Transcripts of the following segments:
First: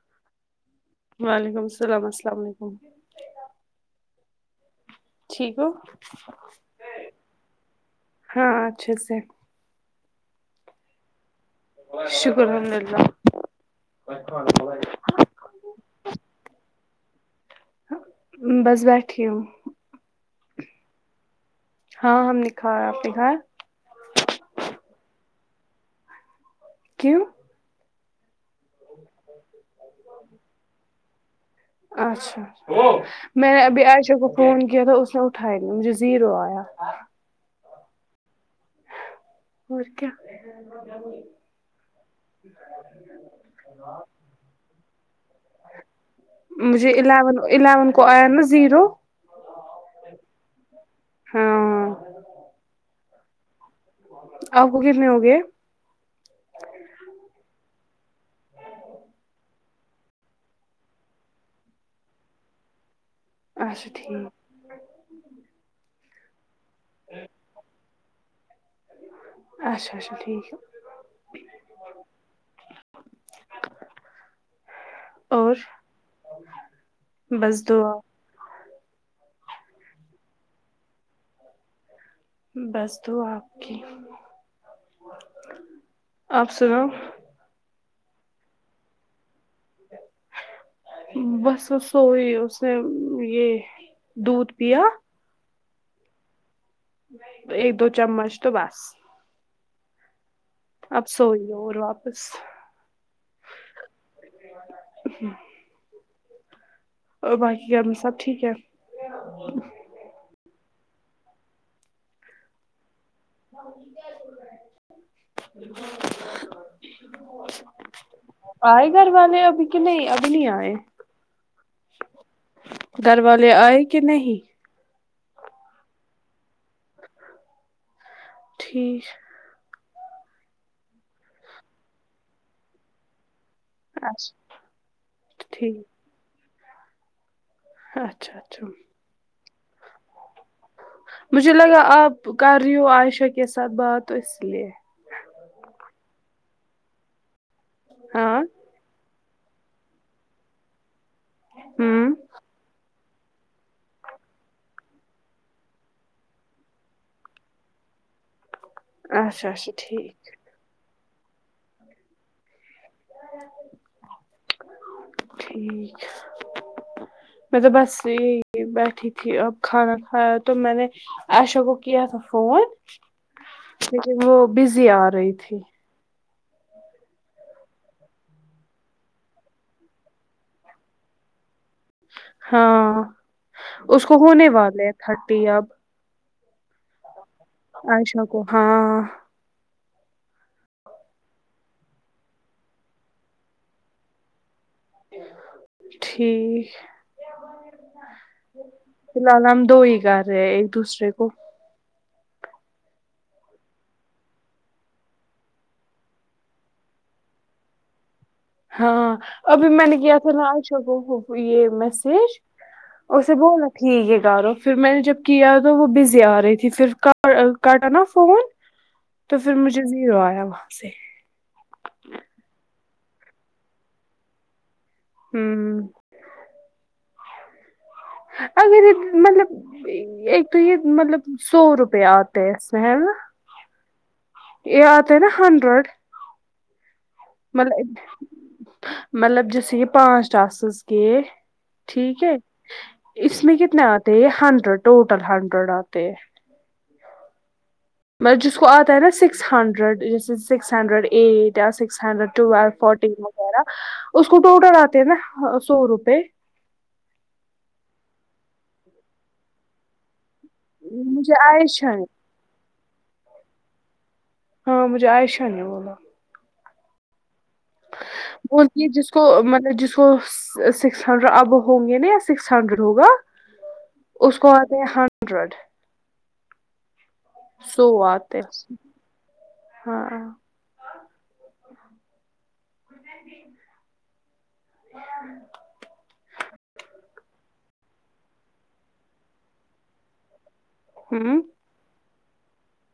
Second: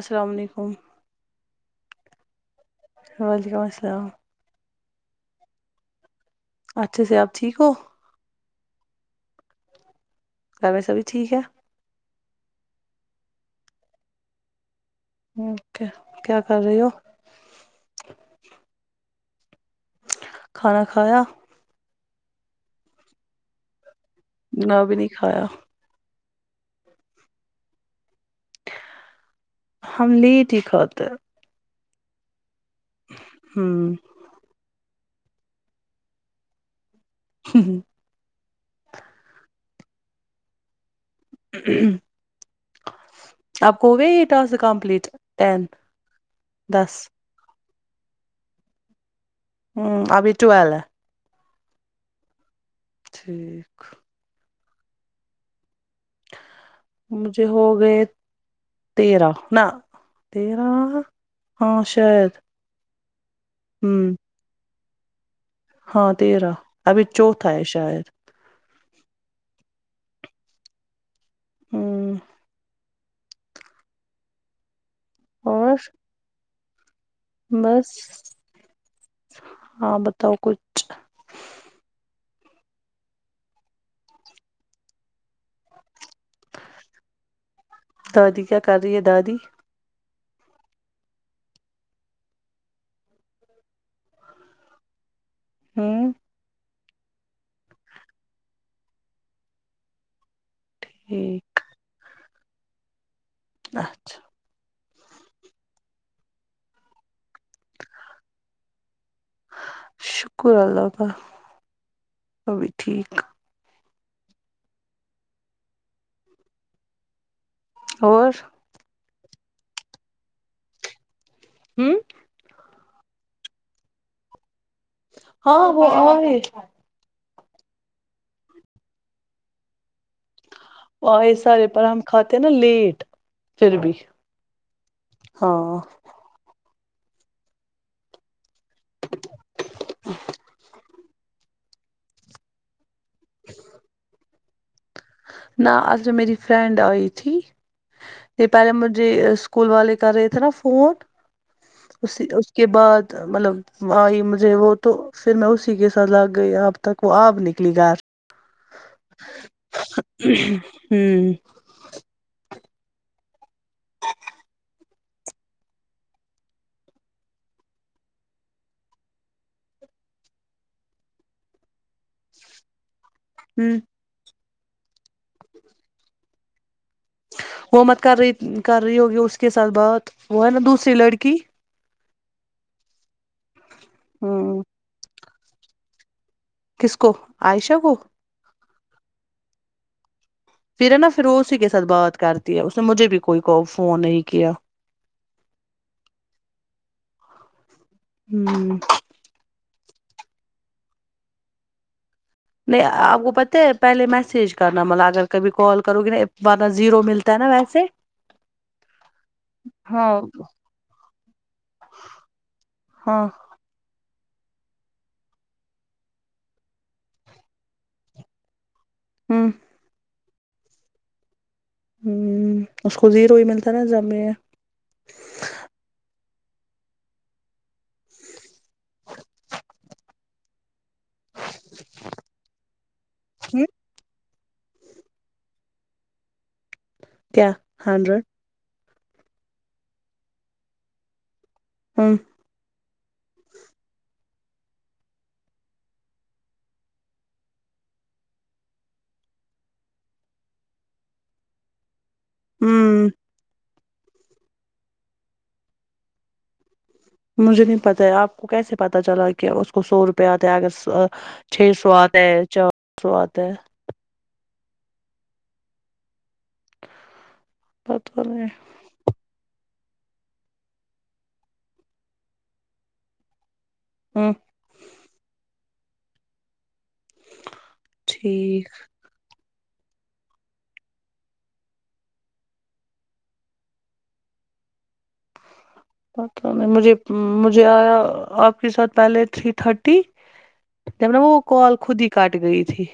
السلام علیکم وعلیکم السلام السلام علیکم وعلیکم السلام ٹھیک ہو اچھے سے آپ ٹھیک ہو ہاں اچھا سے گ ویسابھی ٹھیک ہے شکر الحمد اللہ اوک کیا کر رہی ہو بس بیٹھی ہوں کھانا کھایا ہاں ہم نےکھا آپ نے کہاں میں بھی نہیں کایا کیوں ہم لی ت ہی خاطر اچھاچھا میں ابھی ہیں آشا گ فون کیا تھا اس نے اٹھیا نہیں مجھے زیرو آیا ہوں ہوں اور کیا [inaudible] آپ کووٹ آس کمپلیٹ ٹین ج دس اون الیون م زیرو ہوں ابھی ٹویل ہے ہاں ٹھیک آ ہوگنی ہوگے مجھے ہو گئے تیرہ نہ تیرہ ہاں شاید اچھا ٹھیک ہمم ہاں تیرہ ابھی چوھا ہے شاید اچھا اچھا ٹھیک ہے ہوں اور بس ہاں بتاؤ کچھ بس تو آپ کی آپ سناو دادی کیا کر رہی ہے دادی بس سوئی اس نے یہ دودھ پیا ہوں ایک دو چمچ تو بس اب سوئیے اور واپس اچھا اور باقی گھر میں سب ٹھیک ہے شکر اللہ کا وہبھی ٹھیک [inaudible] اور آئے گھر والے ابھی کہ نہیں ابھی نہیں آئے ہوں در والالے آئے کہ نہیں ہاں ٹھیک و سارے پر ہم کھاتے ہیں نا لیٹ پھر بھی اچھا ہاں ٹھیک اچھا اچھا ہ [unintelligible] مجھے لگا آپ کر رہی ہو عائشہ کے ساتھ بات تو اس لیے نہ اص میں میری فرینڈ آئی تھی ہاں یہ پہلے مجھے اسکول والے کر رہے تھے نا فون ہوں اس اس کے بعد مطلب آئی مجھے وہ تو پھر میں اسی کے ساتھ لگ گئی اب تک وہ آب نکلی گار اچھا اچھا ٹھیک ہوں ہاں ٹھیک ہے میں تو بس یہی بیٹھی تھی اب کھانا کھایا تو میں نے اچا گو کی تھا فون ہوں لیکن وہ بزی آ رہی تھی وہ مت کر رہی کر رہی ہوگی اس کے ساتھ بات وہ ہے نا دوسری لڑکی ہاں اس کو ہونے ہوں والے ہیں تھرٹی اب کسک ائی شا کوو ہاں پھر ہے نا پھر ا اسی کے ساتھ بات کرتی ہے اس نے مجھے بھی کوئی فون نہیں کیا ٹھیک ہوں فی الحال ہم دو ہی کر رہے ایک دوسرے کو نہیں آپ کو پت پہلے میسیج کرنا مطلب اگر کبھی کال کرو گی نا ورنہ زیرو ملتا ہے نا ویسے [inaudible] ہاں ابھی میں نے ہاں کیا تھا نا آشہ کو یہ میسج ہاں اسے بوللا [unintelligible] ٹھیک ہے گا رہو پھر میں نے جب کیا تو وہ بزی آ رہی تھی پھر کاٹا نا فون [inaudible] تو پھر مجھے زیرو آیا وہاں سے ہوں اس کو زیرو ہی ملتا نا زب میں ہوں اگر مطلب تو یہ مطلب سو روپ آتے اس اس میںا [unintelligible] یہ آتا نا ہنڈرڈ کیا مطلب ہنڈریڈ مطلب جیسے یہ پانچ ٹاسز گ [unintelligible] ہوں ٹھیک ہے اس میں کتنے آتے ہیں ہنڈریڈ ٹوٹل ہنڈریڈ آتے ہیں مطلب جس کو آتا ہے نا سکس ہنڈریڈ جیسے سکس ہنڈریڈ ایٹ یا سکس ہنڈریڈ ٹویل ہوں فورٹین وغیرہ اس کو ٹوٹل آتے ہے نا سو روپئے مجھے نہیں پتاہ آپ کو کیسے پتتا چلا کیا اس کو سو روپے پیا اگر مجھے چھ سو عائشہ نے آتا ہے چار سو آتا ہے ہاں مجھے عائشہ نے بولا پت بن [unintelligible] یہ جس کو مطلب جس کو سکس ہنڈریڈ اب ہوں گے نا یا سکس ہنڈریڈ ہوگا [inaudible] اس کو آتے ہیں ہنڈریڈ سووات ہے ٹھیک ہاں [unintelligible] ہ [unintelligible] پتا نہیں مجھے مجھے آیا آپ کے ساتھ پہلے تھری تھرٹی جب ن وہ ہوں کال خود ہی کاٹ گئی تھی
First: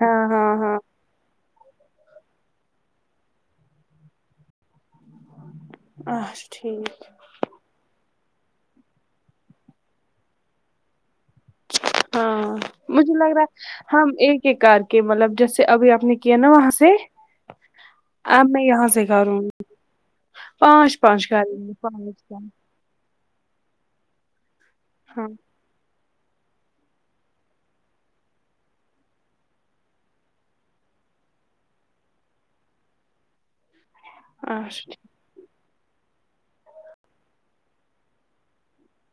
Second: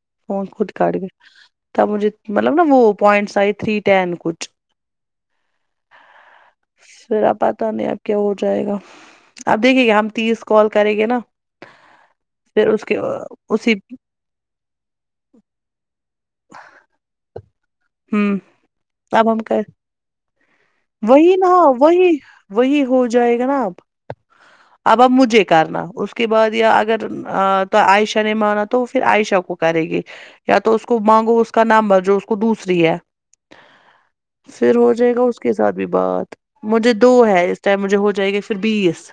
ہاں فون ہاں خود ہاں کاٹ گیا [unintelligible] تب مجھے مطلب نا وہ پوائنٹس آئی تھری ٹین کچھ اچ ٹھیک [unintelligible] ا پتا نہیں اب کیا ہو جائے گا آپ دیکھیے گا ہم تیس کال کریں گے نا ہاں پھر اس کے مجھے لگ رہا اسی ہے ہم ایک کے کار کے مطلب جیسے ابھی آپ نے کیا نا وہاں سے ہوں اب میں یہاں سے آب ہم کروں گی کر پانچ [unintelligible] پانچ وہی نہ کریں گے وہی پانچ پانچ وہی ہو ج [unintelligible] جائے گا نا آپ اب اب ہاں مجھے کرنا اس کو اس کے بعد یا اگر عائشہ نے مانا تو وہ پھر عائشہ کو کرے گی یا تو اس کو مانگو اس کا نمبر جو اس کو دوسری ہے پھر اچھا ہو جائے گا اس کے ساتھ بھی بات مجھے دو ہے اس ٹائم مجھے ہو جائے گا پھر بیس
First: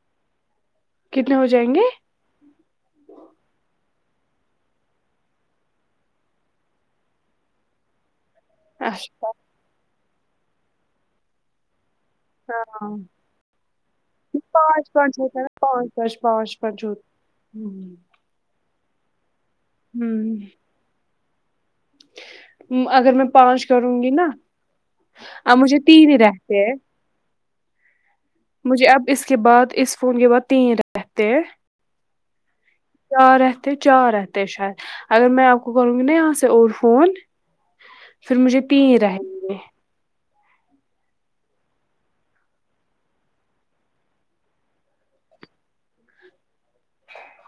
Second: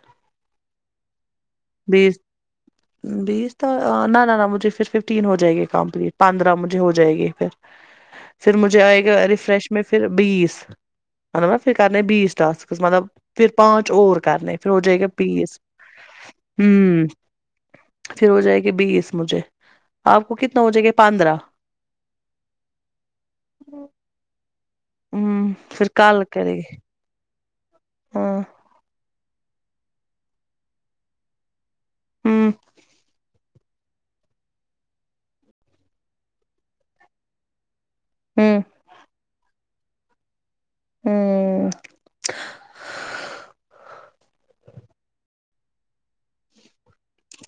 ٹھیک کتنے ہو جائیں گے بیس بیس تو نہ نہ نہ مجھے پھر ففٹین ہو جائے گی کمپلیٹ پندرہ مجھے ہو جائے گی پھر پھر مجھے آئے گا اچھا ریفریش میں پھر بیس ہ نا نا پھر کرنے بیس ٹاسکس مطلب پانچ پھر پانچ اور کرنے پھر ج پانچ گ پانچ پ ہوتا بیس ہ [unintelligible] ہوں [unintelligible] پھر ہو جائے گی بیس مجھے آپ کو ہوں کتنا ہو جائے گا پندرہ اگر میں پانچ کروں گی نا ا ہوں مجھے پھر تین ہی کال کرے رہتے ہیں گی ہاں مجھے اب اس کے بعد اس فون کے بعد تین رہتے ہیں ہاں چار رہتے چار رہتے شید اگر میں آپ کو کروں گی نا یہاں سے اور فون پھر ہوں مجھے تین رہ ہوں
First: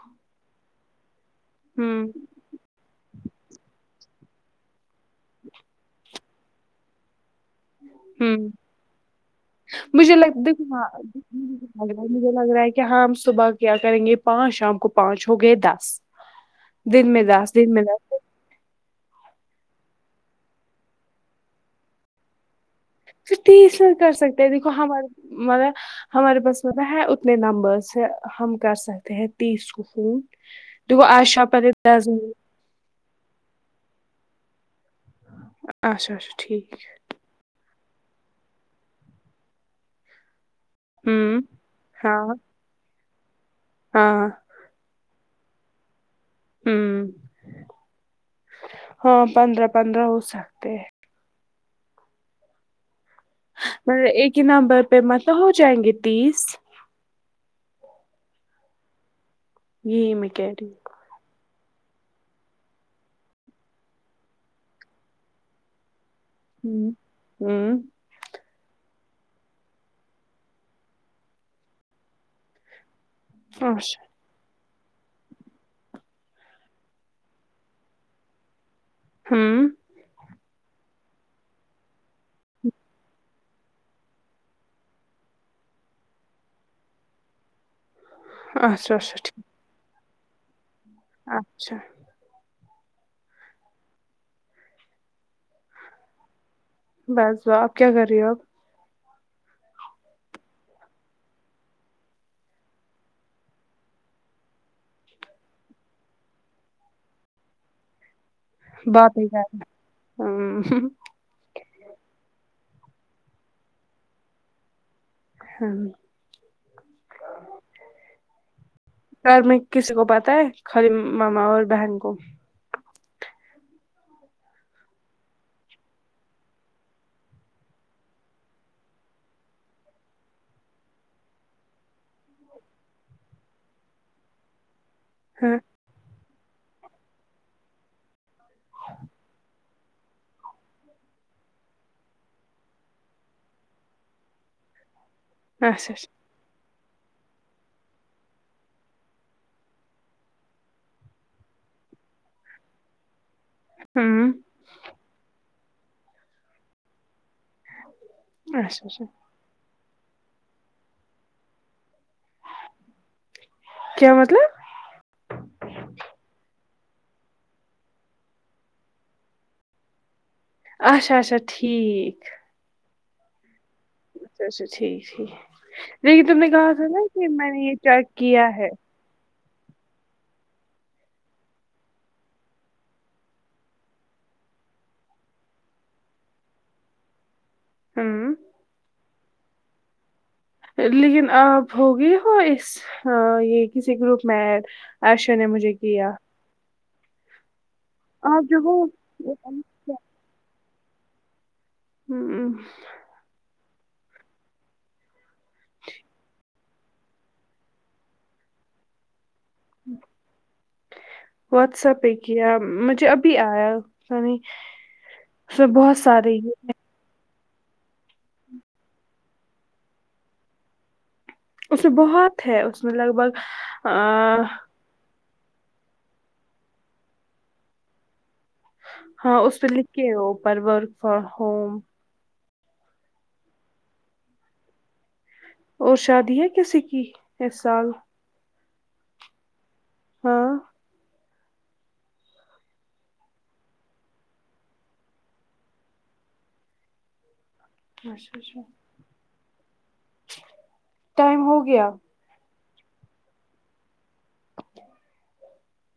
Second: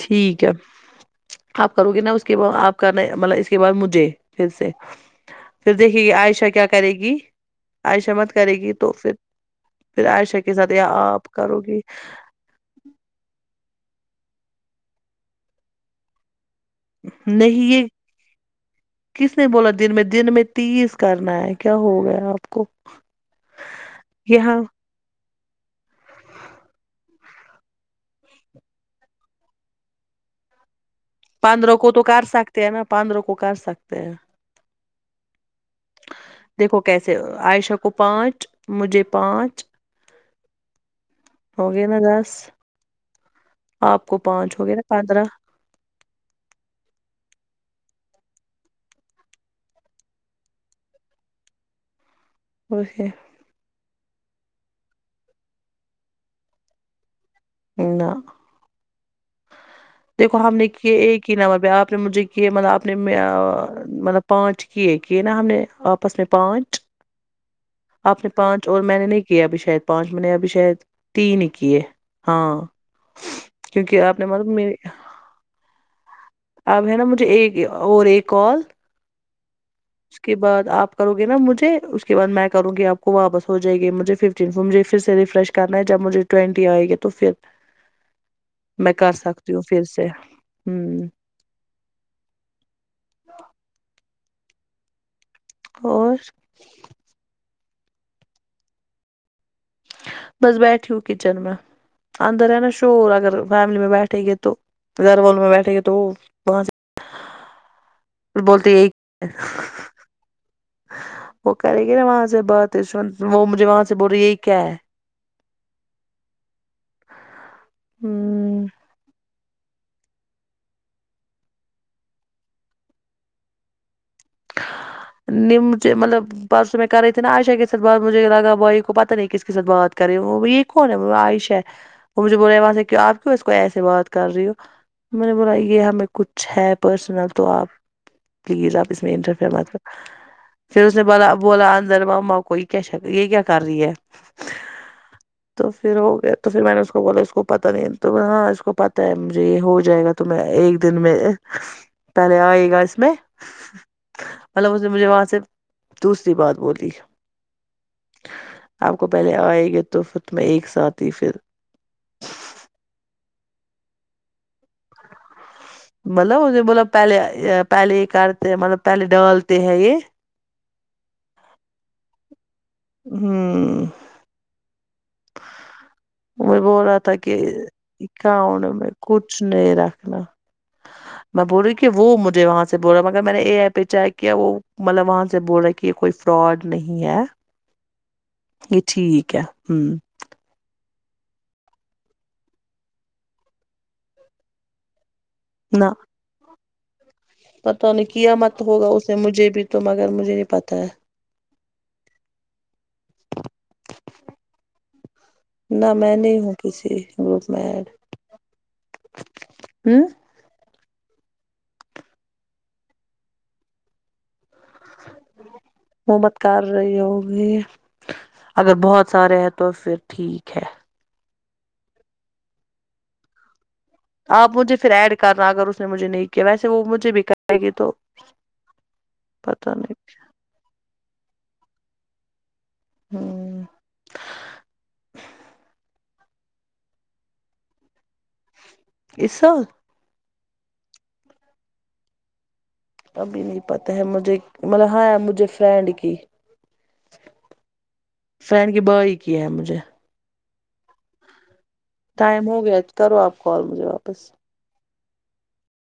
ٹھیک ہے آپ کرو گے ہوں نا اس کے آپ کا مطلب اس کے بعد مجھے پھر سے پھر دیکھے گی عائشہ کیا کرے گی عائشہ مت ہوں کرے گی تو پھر پھر مجھے عائشہ لگ کے دیکھو ساتھ ہاں آپ کرو گی لگ رہا ہے مجھے لگ رہا ہے کہ ہم صبح کیا کریں گے پانچ شام کو پانچ ہو گئے دس دن میں دس نہیں دن یہ میں دس کس نے بولا دن میں دن میں تیز کرنا ہے کیا ہو گیا آپ کو پھر تی اس میں کر سکتے ہیں یہاں دیکھو ہمار ملب ہمارے پاس م ہے اتنے نمبرس سے ہم کر سکتے ہیں تیس کو فون تو وہ آش [unintelligible] پندروں کو تو کر سکتے ہیں نا پندروں کو کر سکتے ہیں اچھا اچھا ٹھیک دیکھو کیسے عائشہ کو پانچ مجھے پانچ ہوں ہوگیا نا ہاں دس آپ کو ہاں پانچ ہو گیا نا پندرہ ہوں ہاں پندرہ پندرہ ہو سکتے اسے مطب ایک ہی نمبر پہ م توب ہو جائیں گے تیس نہ یہی میں دیکھو کہہ ہم نے رہی کہ ایک کی ن آپ نے مجھے کیے مطلب آپ نے مطلب پانچ کیے کیے نا ہم نے آپ پس میں پانچ ہوں ہوں آپ نے پانچ اور میں نے نہیں کیے ابھی شاید پانچ میں نے ابھی شاید تین ہی کیے ہاں ہوں کیونکہ اچھا آپ نے مطلب میرری اب ہے نا مجھے ایک اور ایک کال ھمم اس کے بعد آپ کرو گے نا مجھے اس کے بعد میں کروں گی آپ کو واپس ہو جائے گی مجھے فف مجھے پھر سے ریفریش کرنا ہے جب مجھے ٹوینٹی آئے گی تو پھر میں اچھا کر اچھا ٹھیک سکتی ہوں پھر سے ہوں اچھا اور بس ب آپ کیا کر رہی ہو آپ بس بیٹھی ہوں کچن میں اندر ہے نا شور اگر فیملی میں بیٹھے گے تو گھر والوں میں بیٹھے گے تو وہ بولتے یہ بات نہیں کر رہی۔ وہ کرے گی نا وہاں سے بات وہ مجھے وہاں سے بول رہی ہے یہی کیا ہے ہاں ہوں گھر میں کسی کو پتاہ ہے خالی ماما اور بہن کو نچے مطلب پرسوں میں کر رہی تھی ن عاشا کے ساتھ بد مجھے لگا بھائی کو پتہ نہیں ا کس کے ساتھ بات کریں وہ یہ کون ہے آائش ہے وہ مجھے بول رہےاں سے کی آپ کیوں اس کو ایسے بات کر رہی ہو میں نے بولا ہاں یہ ہمیں کچھ ہے پرسنل تو آپ پلیز اب اس میں انٹرفر مطلب پھر اس نے بوال بولا اندر مما کوئی کیا شک یہ کیا کر رہی ہے تو اچھا پھر ہو اچھا گیا تو پھر میں نے اس کو بولا اس کو پتہ نہیں ہاں اس کو پتہ ہے مجھے یہ ہو جائے گا ت میں ایک دن میں پہلے آئیے گا اس میں ہوں مطلب اس نے مجھے وہاں سے دوسری بات بولی اچھا آپ اچھا کو پہلے آئے گے تو میں ایک ساتھ ہی پھر کیا مطلب مطلب اس مطلب پہلے پہلے یہ کرتے مطلب پہلے ڈالتے ہیں یہ اچھا اچھا ٹھیک ہوں اچھا- اچھا ٹھیک ٹھیک لیکن تم نے وہ کہا بول تھا رہا نا کہ میں نے یہ چیک کیا اکاؤنٹ ہے- میں کچھ نہیں رکھنا میں بول رہیوں کہ وہ مجھے وہاں سے بول رہا ہ مگر میں نے اے ای پہ چیک کیا وہ مطلب وہاں سے بول رہا کہ یہ کوئی فراڈ نہیں ہے ہوں یہ ٹھیک ہے ہ لیکن آپ ہوگی ہو اس یہ کسی گروپ میں- عشو نے مجھے کیا- پتہ نہیں کیا آپ جو مت ہو ہوگا اسے مجھے بھی تو مگر مجھے نہیں پتا ہے- ہوں ہ نہ میں نہیں ہوں کسی گروپ میں ایڈ- ہمم واٹس ایپ پہ کیا مجھے ابھی آیا س نہیں- اس میں بہت وہ سارے مت ہی کر رہی ہوگی اگر بہت سارے ہے تو پھر ٹھیک ہے- اس میں بہت ہے اس میں لگ بھگ- آ، آپ مجھے پھر ایڈ کرنا اگر اس نے مجھے نہیں کیا ویسے وہ مجھے بھی کرے گی تو- ہاں اس پہ پتہ لکھ نہیں کے او پر ورک فرام ہوم- ہاں اور شادی ہے کسی کی اس سال- اسا ہاں- ابھی نہیں پتا ہے مجھے مطلب ہاں مجھے فرینڈ کی- اچھا اچھا فین کی بائی کی ہے مجھے- ٹائم ہو گیا ٹائم ہو گیا کرو آپ کال مجھے واپس-